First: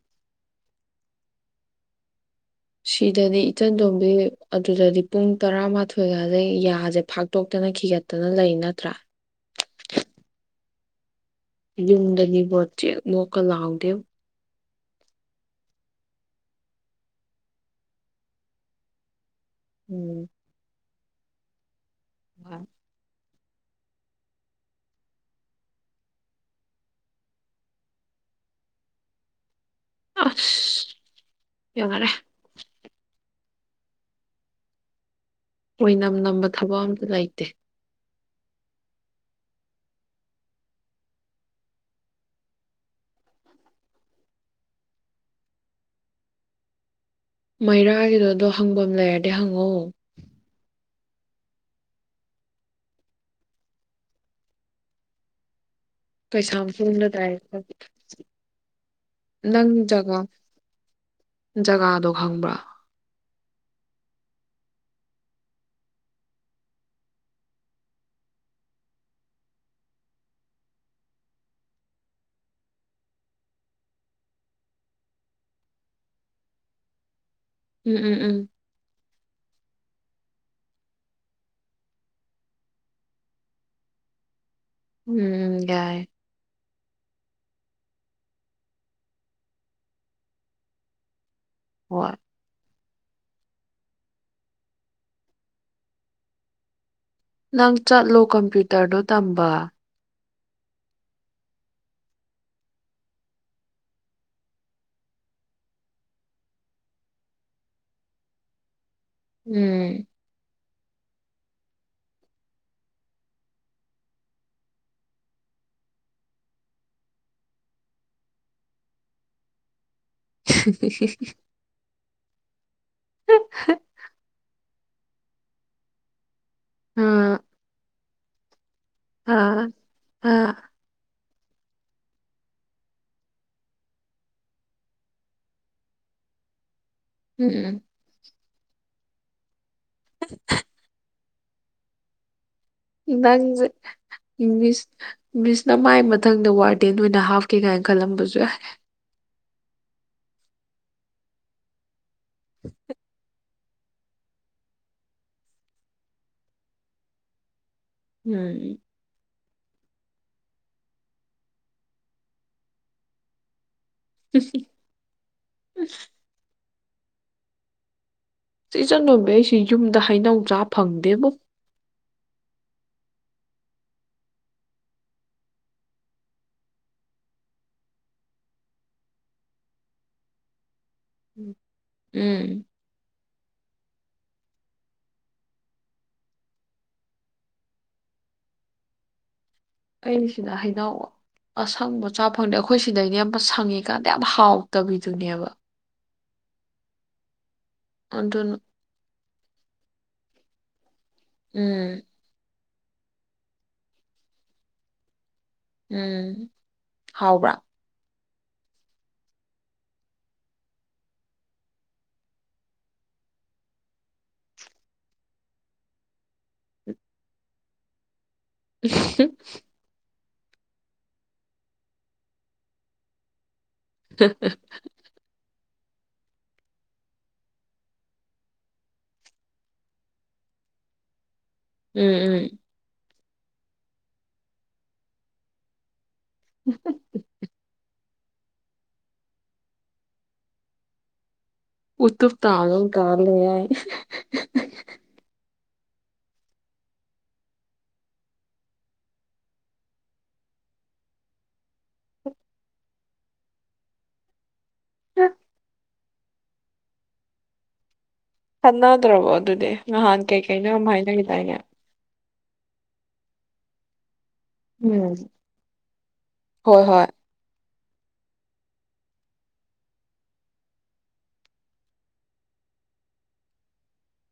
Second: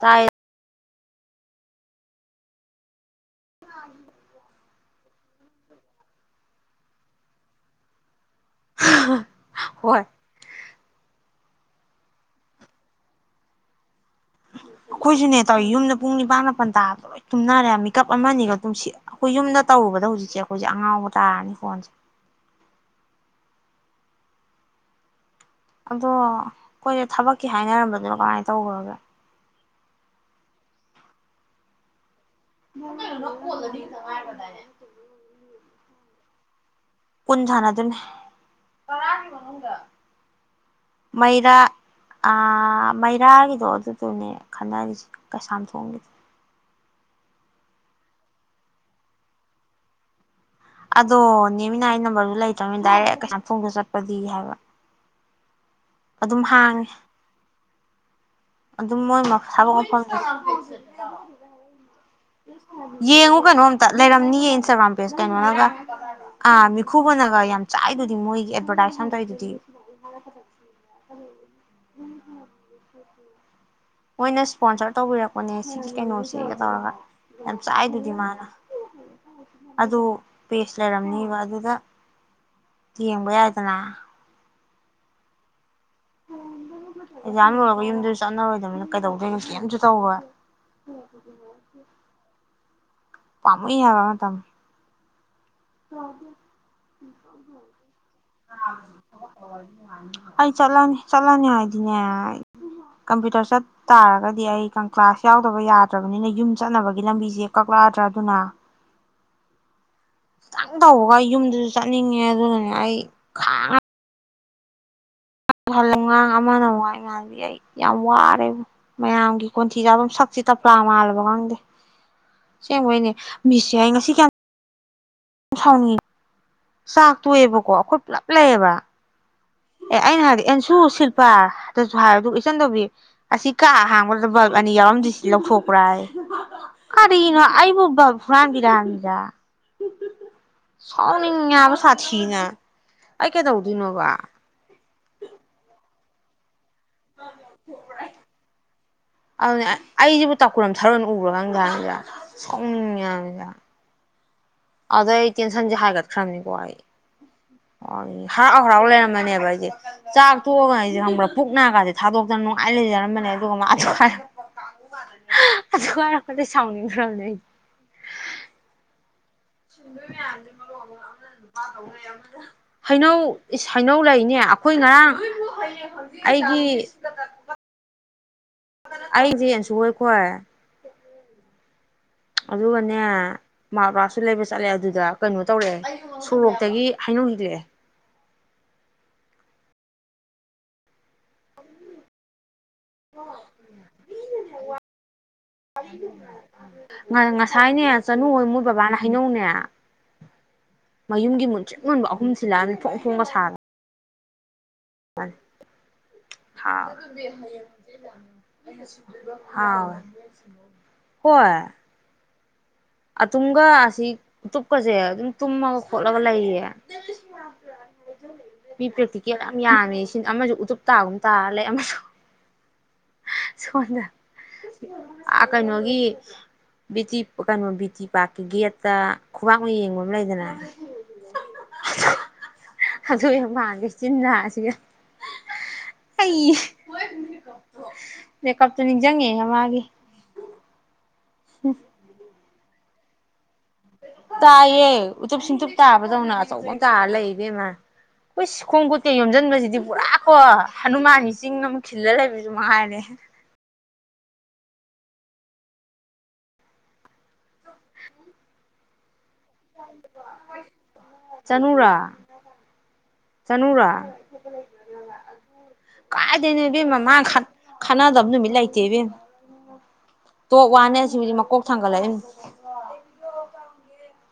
ꯇꯥꯏꯌꯦ ꯐ꯭ꯗꯗꯤ ꯏꯆꯟ ꯇꯣꯝꯕꯤ ꯑꯗꯨꯗꯗꯤ ꯄꯨꯡ ꯇꯔꯥꯃꯥꯊꯣꯏꯒꯥꯁꯩ ꯌꯥꯁꯦ ꯐꯥꯛꯇꯣꯛꯇꯅ ꯈꯤꯒꯠ ꯐꯠꯇꯅ ꯂꯩ ꯅꯠꯇ꯭ꯔꯥ ꯍꯣꯏ ꯌꯨꯝꯗꯅꯤꯕꯣꯠ ꯆꯦ ꯃꯣꯀ ꯂꯥꯎꯗꯦ ꯑꯩꯈꯣꯏꯁꯨꯅꯦ ꯇꯧꯋꯤ ꯌꯨꯝꯗ ꯄꯨꯡ ꯅꯤꯄꯥꯟ ꯃꯥꯄꯜ ꯇꯥ ꯂꯣꯏ ꯇꯨꯝꯅꯔꯦ ꯃꯤꯀꯞ ꯑꯃꯅꯤꯒ ꯑꯗꯨꯝ ꯑꯩꯈꯣꯏ ꯌꯨꯝꯗ ꯇꯔꯨꯕꯗ ꯎꯝ ꯍꯧꯖꯤꯁꯦ ꯑꯩꯈꯣꯏꯁꯦ ꯑꯉꯧꯕ ꯇꯥꯅꯤ ꯐꯣꯟꯁ ꯏ ꯑꯗꯣ ꯑꯩꯈꯣꯏꯁ ꯊꯕꯛꯀꯤ ꯍꯥꯏꯅꯔꯝꯕꯗꯨꯅꯣ ꯀꯃꯥꯏꯅ ꯇꯧꯈ꯭ꯔꯒꯦ ꯑ ꯀꯉꯔꯦ [unintelligible] ꯑꯣꯏꯅꯅꯝ ꯅꯝꯕ ꯊꯕꯛ ꯑꯃ ꯎꯟ ꯁꯅꯗꯨꯅꯦ꯫ ꯃꯩꯔꯥ ꯃꯩꯔꯥꯒꯤꯗꯣ ꯑꯗꯨꯗꯨꯅꯦ ꯈꯟꯅꯔꯤꯁ ꯀꯩꯁꯥꯝꯊꯣꯡꯒꯤꯗ꯫ ꯃꯩꯔꯥꯒꯤꯗꯣꯗꯣ ꯍꯪꯐꯝ ꯂꯩꯔꯗꯤ ꯍꯪꯉꯣ ꯫ ꯑꯗꯣ ꯅꯦꯃꯤꯅꯥ ꯑꯩ ꯅꯝꯕꯔꯗꯨ ꯂꯩꯇ꯭ꯔꯕꯅꯤꯅ ꯗꯥꯏꯔꯦꯛ ꯀꯩꯁꯝꯊꯣꯡꯗ ꯆꯠꯄꯗꯤ ꯍꯥꯏꯕ ꯑꯗꯨꯝ ꯀꯩꯁꯥꯝꯊꯣꯡꯗ ꯗꯥꯏꯔꯦꯛ ꯆꯠ ꯑꯗꯨ ꯃꯣꯏ ꯊꯕꯛ ꯃꯐꯝ ꯖꯒꯥꯗꯣ ꯈꯪꯕ꯭ꯔꯥ [unintelligible] ꯌꯦꯡꯉꯨ ꯀꯩꯅꯣꯝꯇ ꯂꯩꯔꯝꯅꯤꯌꯦ ꯏꯟꯁꯇꯥꯒ꯭ꯔꯥꯝ ꯄꯦꯖ ꯀꯩꯅꯣꯅꯒ ꯑ ꯃꯤꯈꯨꯕꯅꯒ ꯌꯥꯝ ꯆꯥꯏꯗꯨꯗꯤ ꯃꯣꯏꯒꯤ ꯑꯦꯗꯚꯔꯇꯥꯏꯁ ꯇꯧꯏꯗꯨꯗꯤ꯫ ꯃꯣꯏꯅ ꯏꯁꯄꯣꯟꯁꯔ ꯇꯧꯕꯤꯔꯛꯄꯅꯦ ꯁꯤꯒꯤ ꯀꯩꯅꯣꯁꯤꯒ ꯇꯧꯔꯒ꯫ ꯌꯥꯝ ꯆꯥꯏ ꯎꯝ ꯗꯨꯗꯤ ꯎꯝ ꯃꯥꯅ꯫ ꯎꯝ ꯑꯗꯨ ꯄꯦꯁ ꯂꯩꯔꯝꯅꯤꯕ ꯑꯗꯨꯗ ꯌꯦꯡꯕ ꯌꯥꯏꯗꯅ꯫ ꯎꯝ ꯌꯥꯏ꯫ ꯑꯦꯛꯖꯥꯥꯟ ꯂꯣꯏꯔꯒ ꯌꯨꯝꯗꯁꯨ ꯆꯠꯅꯔꯣꯏꯗꯕꯅꯤꯅ ꯀꯩꯗꯧꯗꯣꯏ ꯀꯝꯁꯨ ꯇꯧꯔꯣꯏ ꯍꯣꯏ꯫ ꯄꯥꯃꯨꯏ ꯍꯥꯎꯕ ꯃꯇꯝ [inaudible] ꯅꯪ ꯆꯠꯂꯣ ꯀꯝꯄ꯭ꯌꯨꯇꯔꯗꯣ ꯇꯝꯕ꯫ ꯑꯩ ꯆꯠꯂꯅꯤ ꯆꯠꯂꯅꯤ ꯍꯥꯏꯗꯤꯅꯦ ꯀꯝꯄ꯭ꯌꯨꯇꯔ ꯆꯠ ꯇꯥꯔꯒꯗꯤ ꯑꯩ ꯀ꯭ꯂꯥꯁ ꯌꯥꯎꯗꯕ ꯌꯥꯗ꯭ꯔꯕꯅꯤꯅ ꯌꯨꯝ ꯆꯠꯅꯕꯒꯤ ꯂꯝꯕꯤꯁꯦ ꯀꯛꯂꯛꯑꯗ꯭ꯔꯥ ꯑꯗꯨꯅ ꯎꯝ꯫ ꯈꯤꯇꯪ ꯇꯧꯕꯒ ꯑꯩ ꯌꯨꯝꯗꯨꯁꯨ ꯆꯠꯅꯤꯡꯉꯦ ꯑꯗꯨꯅꯅꯦ ꯑꯩ ꯈꯥꯡꯉ ꯑꯃꯅ ꯉꯥꯡ ꯉꯥꯡꯗꯤ ꯑꯩ ꯌꯥꯝ ꯋꯥꯔꯦ ꯃꯌꯥꯝꯒꯤ ꯀꯣꯟꯊꯤ ꯁꯤꯒ ꯑꯗꯨꯝ ꯁꯛꯁꯤ ꯇꯞꯄ꯭ꯂꯥ ꯃꯥꯜꯂꯕ ꯈꯪꯗꯦ ꯁꯦꯡꯕꯩꯅꯤ ꯃꯤꯁꯁꯦ ꯑꯩ ꯉꯁꯤ ꯀꯌꯥ ꯁꯥꯎ ꯅꯤꯡꯉꯤ ꯆꯥꯛ ꯑꯥ ꯇꯨꯑꯦꯕꯀꯣ ꯑꯩꯈꯣꯏ ꯄꯨꯂꯞ ꯂꯩ ꯑꯕꯥ ꯑꯥ ꯑꯦ ꯑꯩꯅ ꯍꯥꯏꯗꯤ ꯑꯥ ꯑꯦꯟꯁꯨ ꯁꯤꯜ ꯄꯥ ꯑꯗꯨꯁꯨ ꯍꯥꯏ ꯑꯗꯨꯒ ꯏꯆꯟꯗꯧꯕꯤ ꯑꯁꯤ ꯀꯥ ꯍꯥꯡꯕꯗꯨꯗ ꯕꯜꯒ ꯑꯅꯤ ꯌꯥꯎꯔꯝꯗ꯭ꯁꯤ ꯂꯧꯊꯣꯛꯄ꯭ꯔꯥ ꯍꯥꯏ ꯀꯔꯤꯅꯣ ꯎꯝ ꯎꯝ ꯑꯩꯕꯨ ꯕꯥꯜꯄ ꯍꯨꯔꯥꯟ ꯕꯤꯔꯥ ꯍꯥꯏꯕꯅꯤꯗ ꯫ [unintelligible] ꯍꯥꯏꯕꯥ ꯁꯥꯊꯤ ꯅꯥ ꯅꯪ ꯖꯦ ꯃꯤꯁ ꯃꯤꯁꯅ ꯃꯥꯏ ꯃꯊꯪꯗ ꯋꯥꯠ ꯗꯦꯟ ꯑꯣꯏꯅꯥ ꯍꯥꯞ ꯀꯦ ꯀꯥꯏ ꯀꯂꯝꯕꯨꯁꯨ ꯌꯥꯏ꯫ ꯑꯗꯨꯅꯤ ꯑꯩꯖꯤꯕꯨ ꯇꯀꯨ ꯔꯝꯊꯥꯔꯅ ꯑꯣꯏꯅꯥ ꯎꯕ꯭ꯔ ꯈꯪꯗꯦ ꯍꯥꯏꯕꯥꯅꯤꯗ ꯁꯥꯎꯅꯤꯡꯉꯦ ꯍꯥꯏꯕꯅꯤꯗ ꯑꯗꯨꯗꯩꯩ ꯑꯩ ꯇꯦꯟꯁꯟꯁꯦ ꯍꯥꯏꯒꯠꯈ꯭ꯔꯝꯅꯤꯀꯣ ꯑꯩ ꯑꯣ ꯍꯔꯥꯎ ꯎꯝ ꯍꯔꯥꯎ ꯂꯩꯔꯝꯃ ꯅꯦꯕ ꯑꯩ ꯆꯥꯛ ꯊꯣꯛꯑꯒ ꯑꯩꯖꯦ ꯈꯪꯕ꯭ꯔꯥ ꯄꯨꯛ ꯅꯥꯒꯥꯖꯦ ꯊꯥꯗꯣꯛꯇꯅ ꯅꯨꯡꯉꯥꯏ ꯂꯩꯖꯔꯝꯕꯅꯦ ꯑꯗꯨꯒ ꯃꯗꯣ ꯑꯗꯨ ꯍꯥꯏꯔꯛꯄꯗꯩꯩ ꯁꯥꯎꯅꯤꯡ ꯈ꯭ꯔꯝꯅꯦ ꯑꯩ ꯆꯦ ꯏꯆꯟ ꯇꯣꯝꯕꯤ ꯑꯩꯁ [unintelligible] ꯍꯩꯅꯧ ꯍꯩꯅꯧ ꯂꯩꯅꯦ ꯑꯈꯣꯏ ꯉꯔꯥꯡ ꯑꯩꯒꯤ ꯑꯩꯖꯦ [unintelligible] ꯎꯝ ꯑꯗꯨꯒꯅꯦ [unintelligible] ꯂꯩꯕ ꯆꯠꯂꯦ ꯑꯗꯨꯗ ꯀꯩꯅꯣ ꯇꯧꯔꯛꯑꯦ ꯁꯨꯔꯣꯛꯇꯒꯤ ꯍꯩꯅꯧ ꯍꯦꯛꯂꯛꯑꯦ ꯑꯩꯁꯤꯗ ꯍꯩꯩꯅꯧ ꯑꯁꯪꯕꯆꯥ ꯐꯪꯗꯦ ꯈꯣꯏ ꯁꯤꯗꯩꯒꯤ ꯑꯃ ꯁꯪꯉꯤꯀꯥꯟꯗ ꯌꯥꯝ ꯍꯥꯎ ꯇꯕꯤꯗꯨꯅꯦꯕ [unintelligible] ꯁꯥꯏꯅꯦ ꯆꯅꯨ ꯍꯣꯏ ꯑꯗꯨꯅ ꯃꯣꯏ ꯕꯕꯥꯅ ꯍꯅꯧꯅꯦ [unintelligible] ꯃꯌꯨꯝꯒꯤ ꯃꯨꯟꯊꯔ꯭ꯤꯛ ꯎꯝ ꯃꯨꯟꯕ ꯑꯍꯨꯝ ꯁꯤꯜ ꯂꯥꯛꯑꯝꯃꯦ ꯐꯣꯡ ꯐꯣꯡꯒ ꯁꯥꯅ ꯎꯝ [unintelligible] ꯍꯥꯎꯕ꯭ꯔꯥ ꯍꯥꯎꯋꯦ ꯍꯣꯏ ꯑꯇꯨꯝꯒ ꯑꯁꯤ ꯇꯨꯞꯀꯖ ꯑꯗꯨꯝ ꯇꯨꯝꯃꯒ ꯈꯣꯠꯂꯒ ꯂꯩꯌꯦ ꯄꯤ ꯄꯔ꯭ꯦꯛꯇꯤꯀꯦꯜ ꯌꯥꯝ ꯌꯥꯝꯃꯦ ꯁꯤ ꯑꯃꯖꯨ ꯎꯇꯨꯞꯇꯥꯥꯒꯨꯝ ꯇꯥ ꯂꯩ ꯑꯃꯖꯨ ꯁꯣꯟꯗ ꯑ ꯀꯩꯅꯣ ꯀꯤ ꯕꯤꯇꯤ ꯀꯩꯅꯣ ꯕꯤꯇꯤ ꯄꯥꯛꯀꯤ ꯒꯦꯠꯇ ꯈꯨꯕꯥꯛ ꯃꯌꯤ ꯌꯦꯡꯕ ꯑꯃ ꯂꯩꯗꯅ ꯎꯝ ꯎꯝ ꯑꯗꯨ ꯌꯥꯝ [unintelligible] ꯑꯩ ꯃꯦꯀꯞꯇꯨ ꯅꯤꯡꯖꯪꯉꯦꯑꯦ ꯃꯥꯒꯤ ꯎꯇꯨꯞ ꯇꯥꯗꯧꯅ ꯇꯥ ꯂꯩ ꯍꯥꯏ ꯇꯥꯏꯌꯦ ꯎꯇꯨꯞ ꯁꯤꯡꯇꯨꯞ ꯇꯥꯕꯗꯧꯅ ꯑꯆꯧꯕ ꯇꯥꯔ ꯂꯩ ꯏꯕꯦꯝꯃ ꯎꯏꯁ ꯈꯣꯡ ꯈꯨꯠꯀ ꯌꯣꯝꯖꯟꯕꯖꯤꯗꯤ ꯄꯨꯔꯥ ꯀꯣ ꯍꯅꯨꯃꯥꯟꯒꯤ ꯆꯤꯡ ꯑꯝ ꯈꯤꯜꯂ ꯂꯩꯕꯖꯨ ꯃꯉꯥꯏꯔꯦ [unintelligible] ꯎ ꯆꯉ ꯑꯗꯨ꯭ꯔꯕꯣ ꯑꯗꯨꯗꯤ ꯅꯍꯥꯟ ꯀꯩ ꯀꯩꯅ ꯑꯗꯨꯝ ꯍꯥꯏꯅꯈꯤꯗꯅꯦ ꯆꯅꯨꯔꯥ ꯆꯅꯨꯔꯥ ꯎꯝ ꯍꯣꯏ ꯍꯣꯏ ꯈꯥꯟꯅꯗꯕ ꯅꯨꯃꯤꯠ ꯂꯩꯇꯦ ꯏꯕꯦꯝ ꯇꯣꯛ ꯋꯥꯅꯦ ꯁꯤꯕꯨꯗꯤ ꯃꯀꯣꯛ ꯊꯥꯡꯒꯠꯂꯛꯏ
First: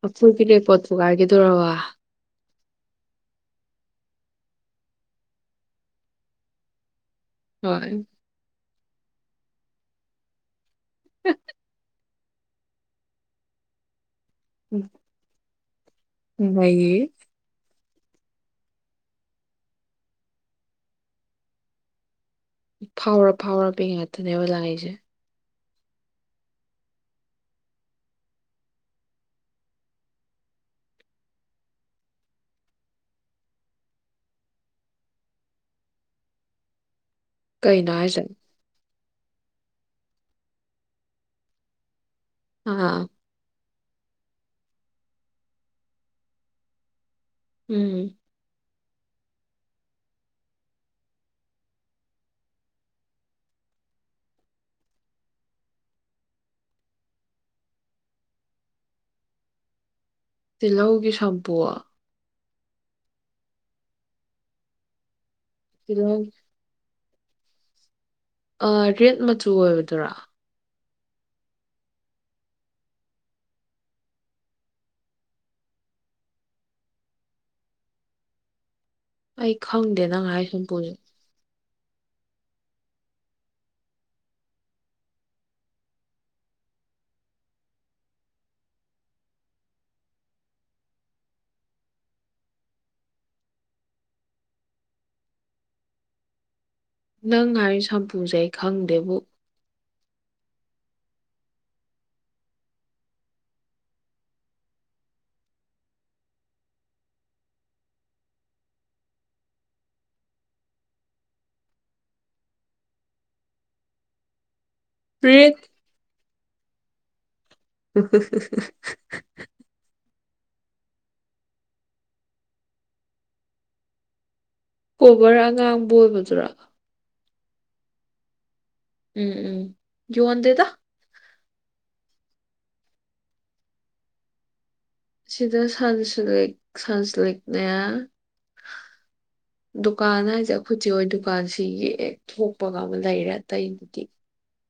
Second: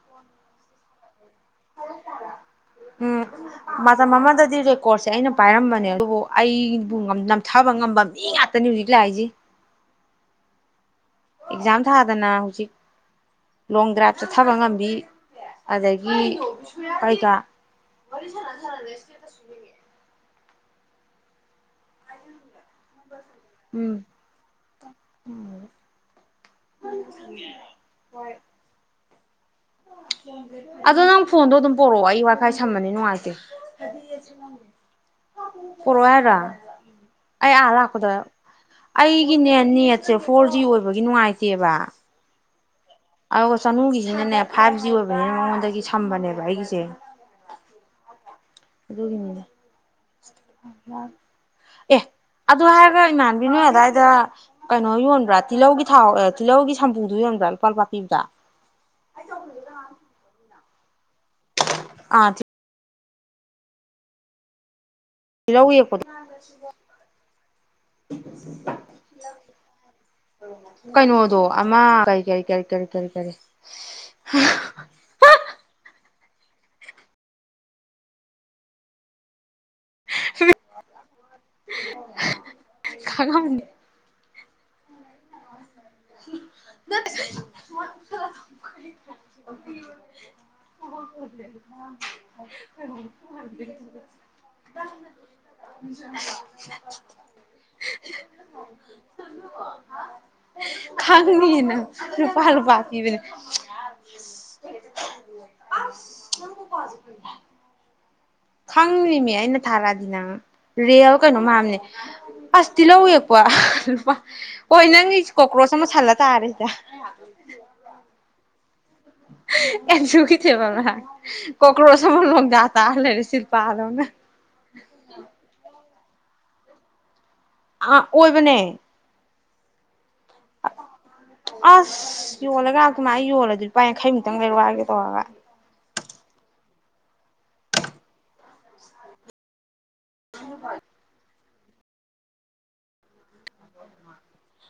ꯑꯐꯨ ꯄꯔꯦ ꯄꯣꯠꯄꯨ ꯀꯥꯏꯔꯒꯗꯣꯔꯔꯕ ꯎꯝ ꯃꯇꯝ ꯑꯃꯗꯗꯤ ꯔꯦꯀꯣꯔꯠꯁꯦ ꯑꯩꯅ ꯄꯥꯏꯔꯝꯕꯅꯦ ꯑꯗꯨꯕꯨ ꯑꯩ ꯅꯝꯊꯕ ꯉꯝꯕ ꯍꯣꯏ ꯃꯤ ꯉꯥꯛ ꯅ ꯍꯧꯖꯤꯛꯂ ꯍꯥꯏ ꯑꯦꯛꯖꯥꯝ ꯊꯥꯗꯅ ꯍꯧꯖꯤꯛ ꯂꯣꯡ ꯗ꯭ꯔꯥꯚ ꯆꯠꯊꯕ ꯉꯝꯕꯤ ꯑꯗꯒꯤ ꯑꯗꯒꯤ ꯀꯩꯀ ꯋꯥꯔꯤ ꯁꯅꯦꯁ ꯁꯦ ꯐꯥꯎꯔ ꯐꯥꯎꯔꯕ ꯉꯥꯛꯇꯅꯦꯕ ꯂꯥꯡꯩꯁꯦ ꯎ ꯍꯣꯏ ꯑꯗꯣ ꯅꯪ ꯐꯣꯟꯗꯣ ꯑꯗꯨꯝ ꯄꯣꯔꯛꯑꯣ ꯑꯩ ꯋꯥꯏꯐꯥꯏ ꯁꯝꯕꯅꯤ ꯅꯨꯡꯉꯥꯏꯇꯦ ꯄꯣꯔꯛꯑꯣ ꯍꯥꯏꯗ꯭ꯔꯥ ꯑꯩ ꯑꯥ ꯀꯩꯅꯣ ꯂꯥꯛꯀꯨꯗ ꯍꯥꯏꯁꯦ ꯑꯩꯒꯤꯅꯦ ꯅꯦꯠꯁꯦ ꯐꯣꯔ ꯖꯤ ꯑꯣꯏꯕꯒꯤ ꯅꯨꯡꯉꯥꯏꯇꯦꯕ ꯑꯥ ꯑꯗꯨꯒ ꯆꯅꯨꯒꯤꯁꯤꯅꯅꯦ ꯐꯥꯏꯚ ꯖꯤ ꯑꯣꯏꯕꯅꯤꯅ ꯃꯉꯣꯟꯗꯒꯤ ꯁꯝꯕꯅꯦꯕ ꯑꯩꯒꯤꯁꯦ ꯎꯝ ꯑꯗꯨꯒꯤ ꯃꯤꯗ ꯑꯦ ꯑꯗꯨ ꯍꯥꯏꯔꯒ ꯏꯃꯥꯟꯕꯤꯅꯣꯏ ꯑꯗꯨꯋꯥꯏꯗ ꯀꯩꯅꯣ ꯌꯣꯟꯕ꯭ꯔꯥ ꯇꯤꯜꯍꯧꯒꯤ ꯊꯥꯎ ꯇꯤꯜꯍꯧꯒꯤ ꯁꯝꯄꯨꯗꯨꯣ ꯌꯣꯟꯕ꯭ꯔꯥ ꯂꯨꯄꯥꯜ ꯄꯥꯄꯤꯗ ꯇꯤꯜꯍꯧꯒꯤ ꯁꯝꯄꯨꯣ ꯑ ꯏꯂ ꯎ ꯌꯦꯄꯗ ꯇꯤꯜꯍꯧ ꯔꯦꯠ ꯃꯆꯨ ꯑꯣꯏꯕꯗꯨꯔꯥ ꯀꯩꯅꯣꯗꯣ ꯑꯃ ꯀꯔꯤ ꯀꯔꯤ ꯀꯔꯤ ꯀꯔꯤ ꯀꯔꯤ ꯀꯔꯤ ꯑꯩ ꯈꯪꯗꯦ ꯅꯪ ꯍꯥꯏꯥꯏ ꯁꯨꯝ ꯄꯨꯁ ꯀꯒ ꯃꯅꯤꯦ [inaudible] ꯅꯪ ꯍꯥꯏꯥꯏꯔꯤ ꯁꯝꯄꯨꯁꯦ ꯈꯪꯗꯦꯕꯨ ꯈꯪꯉꯅꯤꯅ ꯐꯜ ꯄꯥꯀꯤꯕꯅꯦ ꯈꯪꯗꯔꯤꯅꯦ ꯑꯩꯅ ꯊꯥꯔꯛꯑꯗꯤ ꯅꯪ ꯔꯤꯌꯦꯜ ꯀꯩꯅꯣ ꯃꯥꯝꯅꯦ ꯑꯁꯇꯤꯜꯍꯧꯋꯛꯄꯣ ꯂꯨꯄꯥ ꯍꯣꯏ ꯅꯪꯒꯤ ꯔꯦꯠ ꯀꯀ꯭ꯔꯣꯁ ꯑꯃ ꯁꯜꯂꯦ ꯇꯥꯔꯦꯗ [unintelligible] ꯑꯦꯖꯨꯀꯤꯁꯦꯕ [unintelligible] ꯀꯣꯀ꯭ꯔꯣꯁ ꯑꯃ ꯂꫭꯡꯗ ꯇꯥꯂꯩꯔꯦ ꯁꯤꯜꯄꯥ ꯗꯧꯅ ꯕꯣꯏꯕꯖꯨꯔ ꯑ ꯑꯣꯏꯕꯅꯦ ꯎꯝ ꯎꯝ ꯌꫭꯟꯗꯦꯗ ꯑꯁ ꯌꯣꯜꯂꯒ ꯂꯥꯛꯇꯨꯅ ꯑꯩ ꯌꯣꯜꯂꯗꯤ ꯂꯨꯄꯥ ꯌꯥꯡꯈꯩꯃꯨꯛꯇꯪ ꯂꯩꯔꯛꯑꫭ ꯍꯥꯏꯒꯦ ꯇꯧꯔꯒ [inaudible] ꯁꯥꯟꯁꯂꯤꯛꯅꯦ ꯗꯨꯀꯥꯟ ꯍꯥꯏꯁꯦ ꯑꯩꯈꯣꯏ ꯆꯦꯍꫭꯏ ꯗꯨꯀꯥꯟꯁꯤ ꯁꯤꯗꯒꯤ ꯌꯦꯛ ꯊꯣꯛꯄꯒ ꯑꯃ ꯂꯩꯔꯦ ꯑꯇꯩꯗꯨꯗꯤ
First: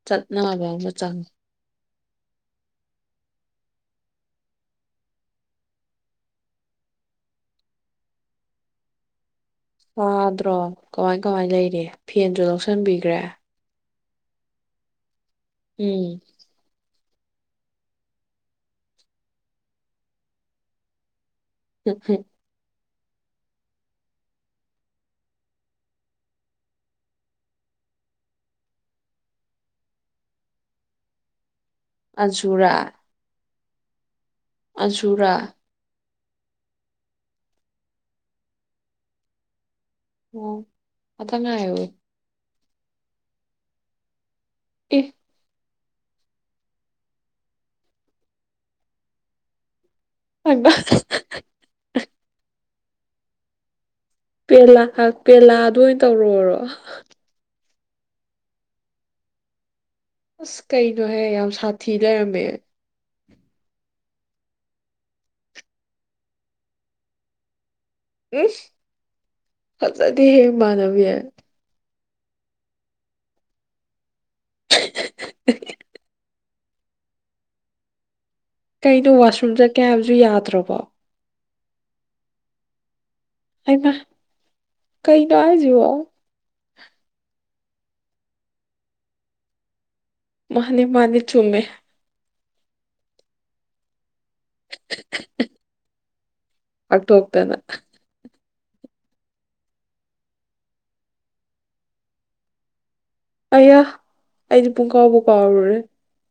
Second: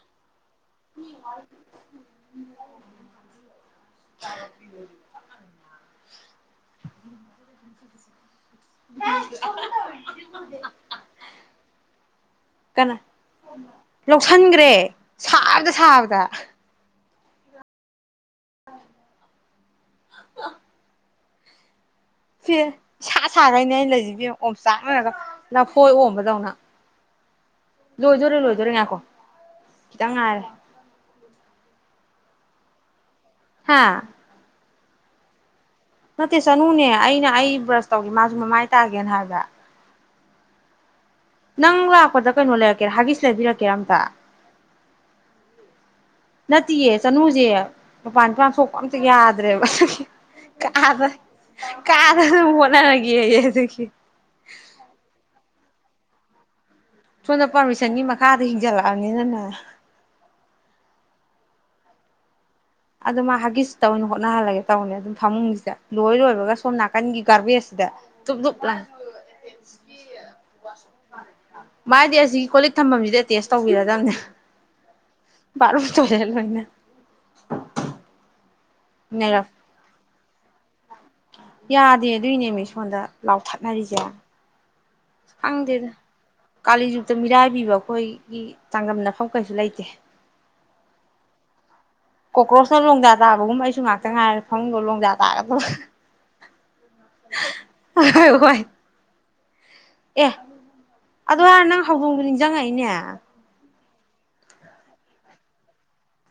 ꯆꯠ ꯅ ꯥꯎ ꯃ ꯆꯥꯡꯒ [inaudible] ꯁꯥꯗ꯭ꯔꯣ ꯀꯃꯥꯏ ꯀꯃꯥꯏ ꯂꯩꯔꯤ ꯐꯦꯟꯁꯨ ꯂꯧꯁꯟꯕꯤꯈ꯭ꯔꯦ ꯂꯧꯁꯟꯈ꯭ꯔꯦ ꯁꯥꯕꯗ ꯎꯝ ꯁꯥꯕꯗ [inaudible] [inaudible] [inaudible] ꯁꯤꯔꯦ ꯁꯥ ꯁꯥꯈꯩꯅꯦ ꯂꯩꯁꯤ ꯐ ꯑꯣꯝ ꯆꯥꯅꯔꯒ ꯂꯐꯣꯏ ꯑꯣꯝꯕꯗꯧꯅ ꯂꯣꯏꯗꯣꯔꯦ ꯂꯣꯏꯗꯣꯔꯦ ꯉꯥꯏꯈꯣ ꯈꯤꯇꯪ ꯉꯥꯏꯔꯦ ꯑꯆꯨꯔꯥ ꯍꯥꯥ ꯑꯖꯨꯔꯥ ꯅꯠꯇꯦ ꯆꯅꯨꯅꯦ ꯑꯩꯅ ꯑꯩ ꯕ꯭ꯔꯁ ꯇꯧꯒꯦ ꯃꯥꯁꯨ ꯃꯃꯥꯏ ꯇꯥꯒꯦꯅ ꯍꯥꯏꯕ ꯑꯣ ꯉꯛꯇꯡ ꯉꯥꯏꯌꫭꯌꫭ ꯅꯪ ꯂꯥꯛꯄꯗ ꯀꯩꯅꯣ ꯂꯩꯔꯛꯀꯦꯔꯥ ꯌꯥꯒꯤꯁ ꯂꯩꯕꯤꯔꯛꯀꯦꯔꯥ ꯑꯝꯇ ꯑꯦ ꯅꯠꯇꯦꯌꯦ ꯆꯅꯨꯁꯦ ꯃꯄꯥꯥꯟ ꯅꯤꯄꯥꯥꯟ ꯇꫭꯛꯄ ꯑꯝꯇ ꯌꯥꯗ꯭ꯔꯦꯕ ꯍꯥꯏꯃ ꯀꯥꯗ ꯀꯥꯗ ꯌꫭꯠꯅꯔꯒꯦꯌꯦ ꯑꯗꯨꯒꯤ ꯄꯦꯂꯥ ꯄꯦꯂꯥ ꯑꯗꯨ ꯑꯣꯏꯅ ꯇꯧꯔꫭꯔꯣ ꯁꯣꯝꯗ ꯄꯥꯔꯃꯤꯁꯟꯒꯤ ꯃꯈꯥꯗ ꯍꯤꯡꯖꯜꯂꯛꯑꯕꯅꯤꯅꯅꯦ ꯑꯁ ꯀꯩꯅꯣꯍꯦ ꯌꯥꯝ ꯁꯥꯊꯤ ꯂꯩꯔꯝꯃꯦ ꯑꯗꯨ ꯃꯥ ꯍꯒꯤꯠꯁꯇ ꯑꯣꯏꯅ ꯍꯣꯠꯅꯍꯜꯂꯒꯦ ꯇꯧꯕꯅꯦ ꯑꯗꯨꯝ ꯐꯃꯨꯡꯁꯤꯗ ꯂꯣꯏ ꯂꯣꯏꯕꯒ ꯁꯣꯝ ꯅꯥꯀꯟꯒꯤ ꯒꯥꯔꯕꯦꯖ [unintelligible] ꯐꯖꯗꯦꯌꯦ ꯏꯃꯟꯅꯕꯤ ꯃꯥꯗꯤ ꯑꯁꯤꯒꯤ ꯀꯣꯂꯤꯛ ꯊꯝꯐꯝꯁꯤꯗꯤ ꯑꯦꯇꯦꯁ ꯇꯧꯕꯤꯔꯗꯕꯅꯦ ꯕꯠꯔꯨꯝ ꯇꫭꯏꯂꯦꯠ ꯂꫭꯏꯅ ꯀꯩꯅꯣ ꯅꯩꯔꯛ ꯋꯥꯁꯔꯨꯝꯗ ꯆꯠꯀꯦ ꯍꯥꯏꯕꯁꯨ ꯌꯥꯗ꯭ꯔꯕꯣ ꯌꯥꯗꯦ ꯑꯗꯨꯏꯅꯦꯃꯤ ꯁꯣꯟꯗ ꯍꯥꯏꯃ ꯂꯥꯎꯊꯠꯅꯔꯤꯖꯦ ꯀꯩꯅꯣ ꯍꯥꯏꯖꯤꯕꯣ ꯀꯥꯂꯤꯖꯨꯛꯇ ꯃꯤꯔꯥꯏꯕꯤꯕ ꯑꯩꯈꯣꯏꯒꯤ ꯆꯥꯡꯗꯝꯅꯐꯝ ꯀꯩꯁꯨ ꯂꯩꯇꯦ ꯃꯥꯅꯦ ꯃꯥꯅꯦ ꯆꯨꯝꯃꯦ ꯀꯣꯀ꯭ꯔꯣꯁꯅ ꯂꯣꯡꯗꯥ ꯇꯥꯕꯒꯨꯝ ꯑꯩꯁꯨ ꯉꯥꯛ ꯈꯤꯇꯪ ꯉꯥꯏꯔꯦ ꯐꯃꯨꯡꯗ ꯂꯣꯡꯗꯥ ꯇꯥꯒꯗꯕ ꯄꯥꯛꯊꯣꯛꯇꯅ ꯍꯣꯏ ꯍꯣꯏ ꯍꯣꯏ ꯑꯦ ꯑꯗꯨ ꯍꯥꯏꯔ ꯅꯪ ꯍꯧꯗꯣꯡꯗꯣ ꯅꯤꯡꯖꯪꯉꯛꯏꯅꯦ ꯑꯌꯥ ꯑꯩꯗꯤ ꯄꯨꯨꯡꯀꯥꯎꯕꯨ ꯀꯥꯎꯔꯨꯔꯦ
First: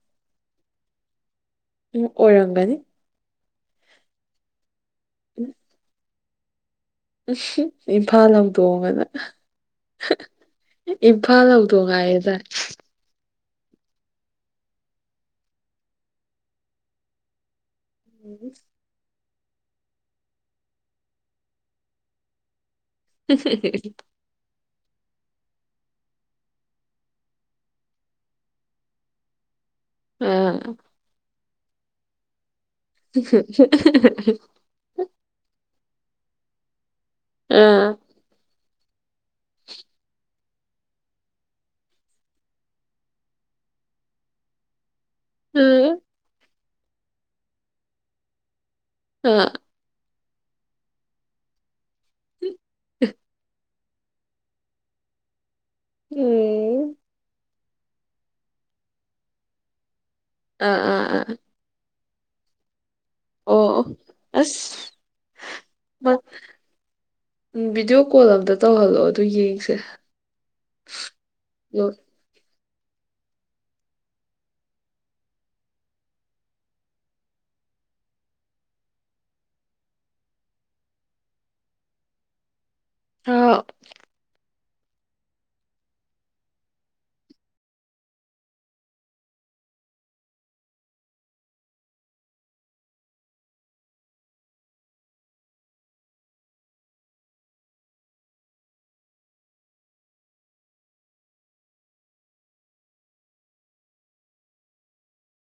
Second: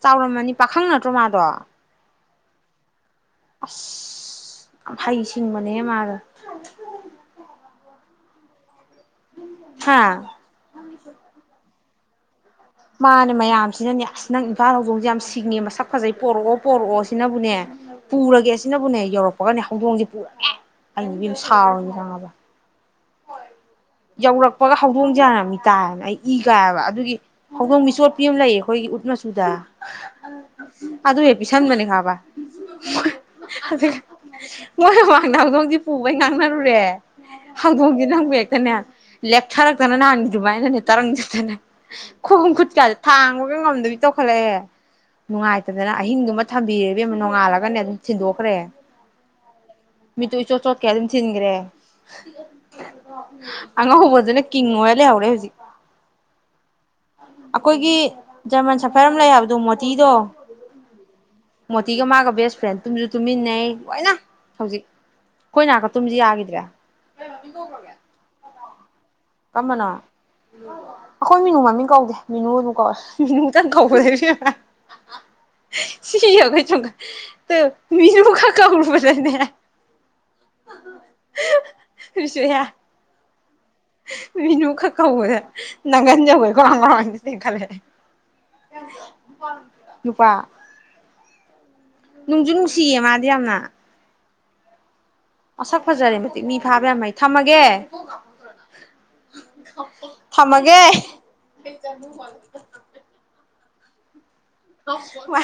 ꯆꯥꯎꯔꯝꯃꯅꯤ ꯄꯥꯈꯪ ꯅꯠꯇ꯭ꯔꯣ ꯃꯥꯗꯣ ꯎꯝ ꯑꯣꯏꯔꯝꯒꯅꯤ ꯑꯁꯁ ꯌꯥꯝ ꯍꯩ ꯁꯤꯡꯕꯅꯦꯍꯦ ꯃꯥꯗꯣ [unintelligible] ꯎꯝ ꯏꯝꯐꯥꯜ ꯍꯧꯗꯣꯡꯑꯅ ꯍꯥ ꯏꯝꯐꯥꯜ ꯍꯧꯗꯣꯡ ꯍꯥꯏꯌꯨ [unintelligible] ꯃꯥꯅꯦ ꯅ ꯃꯌꯥꯝꯁꯤꯅꯅꯦ ꯑꯁ ꯅꯪ ꯏꯝꯐꯥꯜ ꯍꯧꯖꯣꯡꯁꯦ ꯌꯥꯝ ꯁꯤꯡꯉꯦ ꯃꯁꯛ ꯐꯖꯩ ꯄꯣꯔꯛꯑꯣ ꯄꯣꯔꯛꯑꯣ ꯁꯤꯅꯕꯨꯅꯦ ꯄꯨꯔꯒꯦ ꯁꯤꯅꯕꯨꯅꯦ ꯌꯧꯔꯛ [unintelligible] ꯍꯧꯗꯣꯡꯁꯦ [unintelligible] ꯁꯥꯎꯔꯤꯅꯦ ꯈꯪꯉꯕ [unintelligible] ꯄꯒ ꯍꯧꯗꯣꯡꯁꯦ ꯍꯥꯟꯅ ꯃꯤꯇꯥꯏꯌꯦꯕꯥ ꯑꯩ ꯏ ꯀꯥꯏꯌꯦꯕ ꯑꯗꯨꯒꯤ ꯍꯧꯗꯣꯡ ꯃꯤꯆꯣꯠꯄꯤ ꯑꯃ ꯂꯩꯌꯦ ꯑꯩꯈꯣꯏꯒꯤ ꯎꯠ ꯃꯆꯨꯗ ꯑ ꯑ [unintelligible] ꯄꯤꯁꯟꯕꯅꯤ ꯈꯪꯉꯕ [unintelligible] ꯃꯣꯏꯃꯥꯡ ꯗ ꯍꯧꯗꯣꯡ ꯁꯦ ꯄꯨꯕꯩ ꯉꯥꯡꯅꯔꯨꯨꯔꯦ ꯑ ꯎꯝ ꯍꯩꯗꯣꯡꯁꯦ ꯅꯪꯕꯨ ꯍꯦꯛꯇꯅꯦ ꯂꯦꯛꯊꯔꯛꯇꯅ ꯅꯍꯥꯟ ꯑꯗꯨꯃꯥꯏꯅꯅꯦ ꯇꯔꯪ [unintelligible] ꯈꯣꯡ ꯈꯨꯠꯀꯥꯁꯦ ꯊꯥꯡꯕꯒ ꯉꯝꯗꯕꯤ ꯇꯧꯈꯠꯂꯛꯑꯦ ꯅꯨꯡꯉꯥꯏꯇꯗꯅ ꯑꯍꯤꯡꯗꯨꯃ ꯊꯝꯕꯤꯔꯦ ꯏꯕꯦꯝꯃ ꯅꯣꯡꯉꯥꯜꯂꯒꯅꯦ ꯑꯗꯨꯝ ꯊꯤꯟꯗꯣꯛꯈ꯭ꯔꯦ ꯑ ꯃꯤꯠꯇꯨ ꯏꯆꯣꯠ ꯆꯣꯠꯈꯩ ꯑꯗꯨꯝ ꯊꯤꯟꯈ꯭ꯔꯦ [unintelligible] ꯑꯉꯧꯕꯗꯨꯅ ꯀꯤꯡ ꯑꯣꯏ ꯂꯩꯍꯧꯔꯦ ꯍꯧꯖꯤꯛ [unintelligible] ꯑꯩꯈꯣꯏꯒꯤ ꯖꯔꯃꯟ ꯁꯐꯔ ꯑꯃ ꯂꯩ ꯍꯥꯏꯕꯗꯣ ꯃꯣꯇꯤꯗꯣ ꯑꯥ ꯑꯥ ꯑꯥ꯫ ꯁꯤꯒ ꯃꯥꯒ ꯕꯁ ꯐ꯭ꯔꯦꯟ ꯇꯨꯝꯁꯨ ꯑꯣ ꯇꯨꯝꯃꯤꯟꯅꯩ ꯑꯣ ꯂꯣꯏꯅ ꯍꯧꯖꯤꯛ ꯑꯁ ꯑꯩꯈꯣꯏ ꯅꯥꯀ ꯇꯨꯝꯁꯨ ꯌꯥꯈꯤꯗ꯭ꯔꯦ꯫ ꯎ ꯕꯤꯗꯤꯑꯣ ꯀꯣꯜ ꯑꯝꯇ [unintelligible] ꯀꯝꯕꯅ ꯑꯩꯈꯣꯏ ꯃꯤꯅꯨ ꯑꯗꯣ ꯃꯃꯤꯡ ꯀꯧꯗꯦ ꯃꯤꯅꯨ ꯑꯗꯨ [unintelligible] ꯑꯥ꯫ ꯃꯤꯅꯨ ꯈꯛ ꯀꯧꯕꯗꯥ ꯅꯪ ꯒꯟ ꯌꯧꯒꯩ ꯒꯣꯔꯣꯡ - ꯒꯣꯔꯣꯡ ꯍꯦꯛꯇꯥ ꯆꯦꯟꯈꯠꯂꯛ ꯑ [unintelligible] ꯅꯨꯄꯥ ꯅꯨꯡꯖꯨ- ꯅꯨꯡꯁꯤꯌꯦ ꯃꯥꯗꯤ ꯌꯥꯝꯅ꯫ ꯑꯁꯛ ꯐꯖꯔꯦ ꯃꯇꯤꯛ ꯃꯤ ꯐꯥꯕ ꯌꯥꯝꯃꯩ ꯊꯝꯃꯒꯦ ꯊꯝꯃꯒꯦ꯫ ꯋꯥ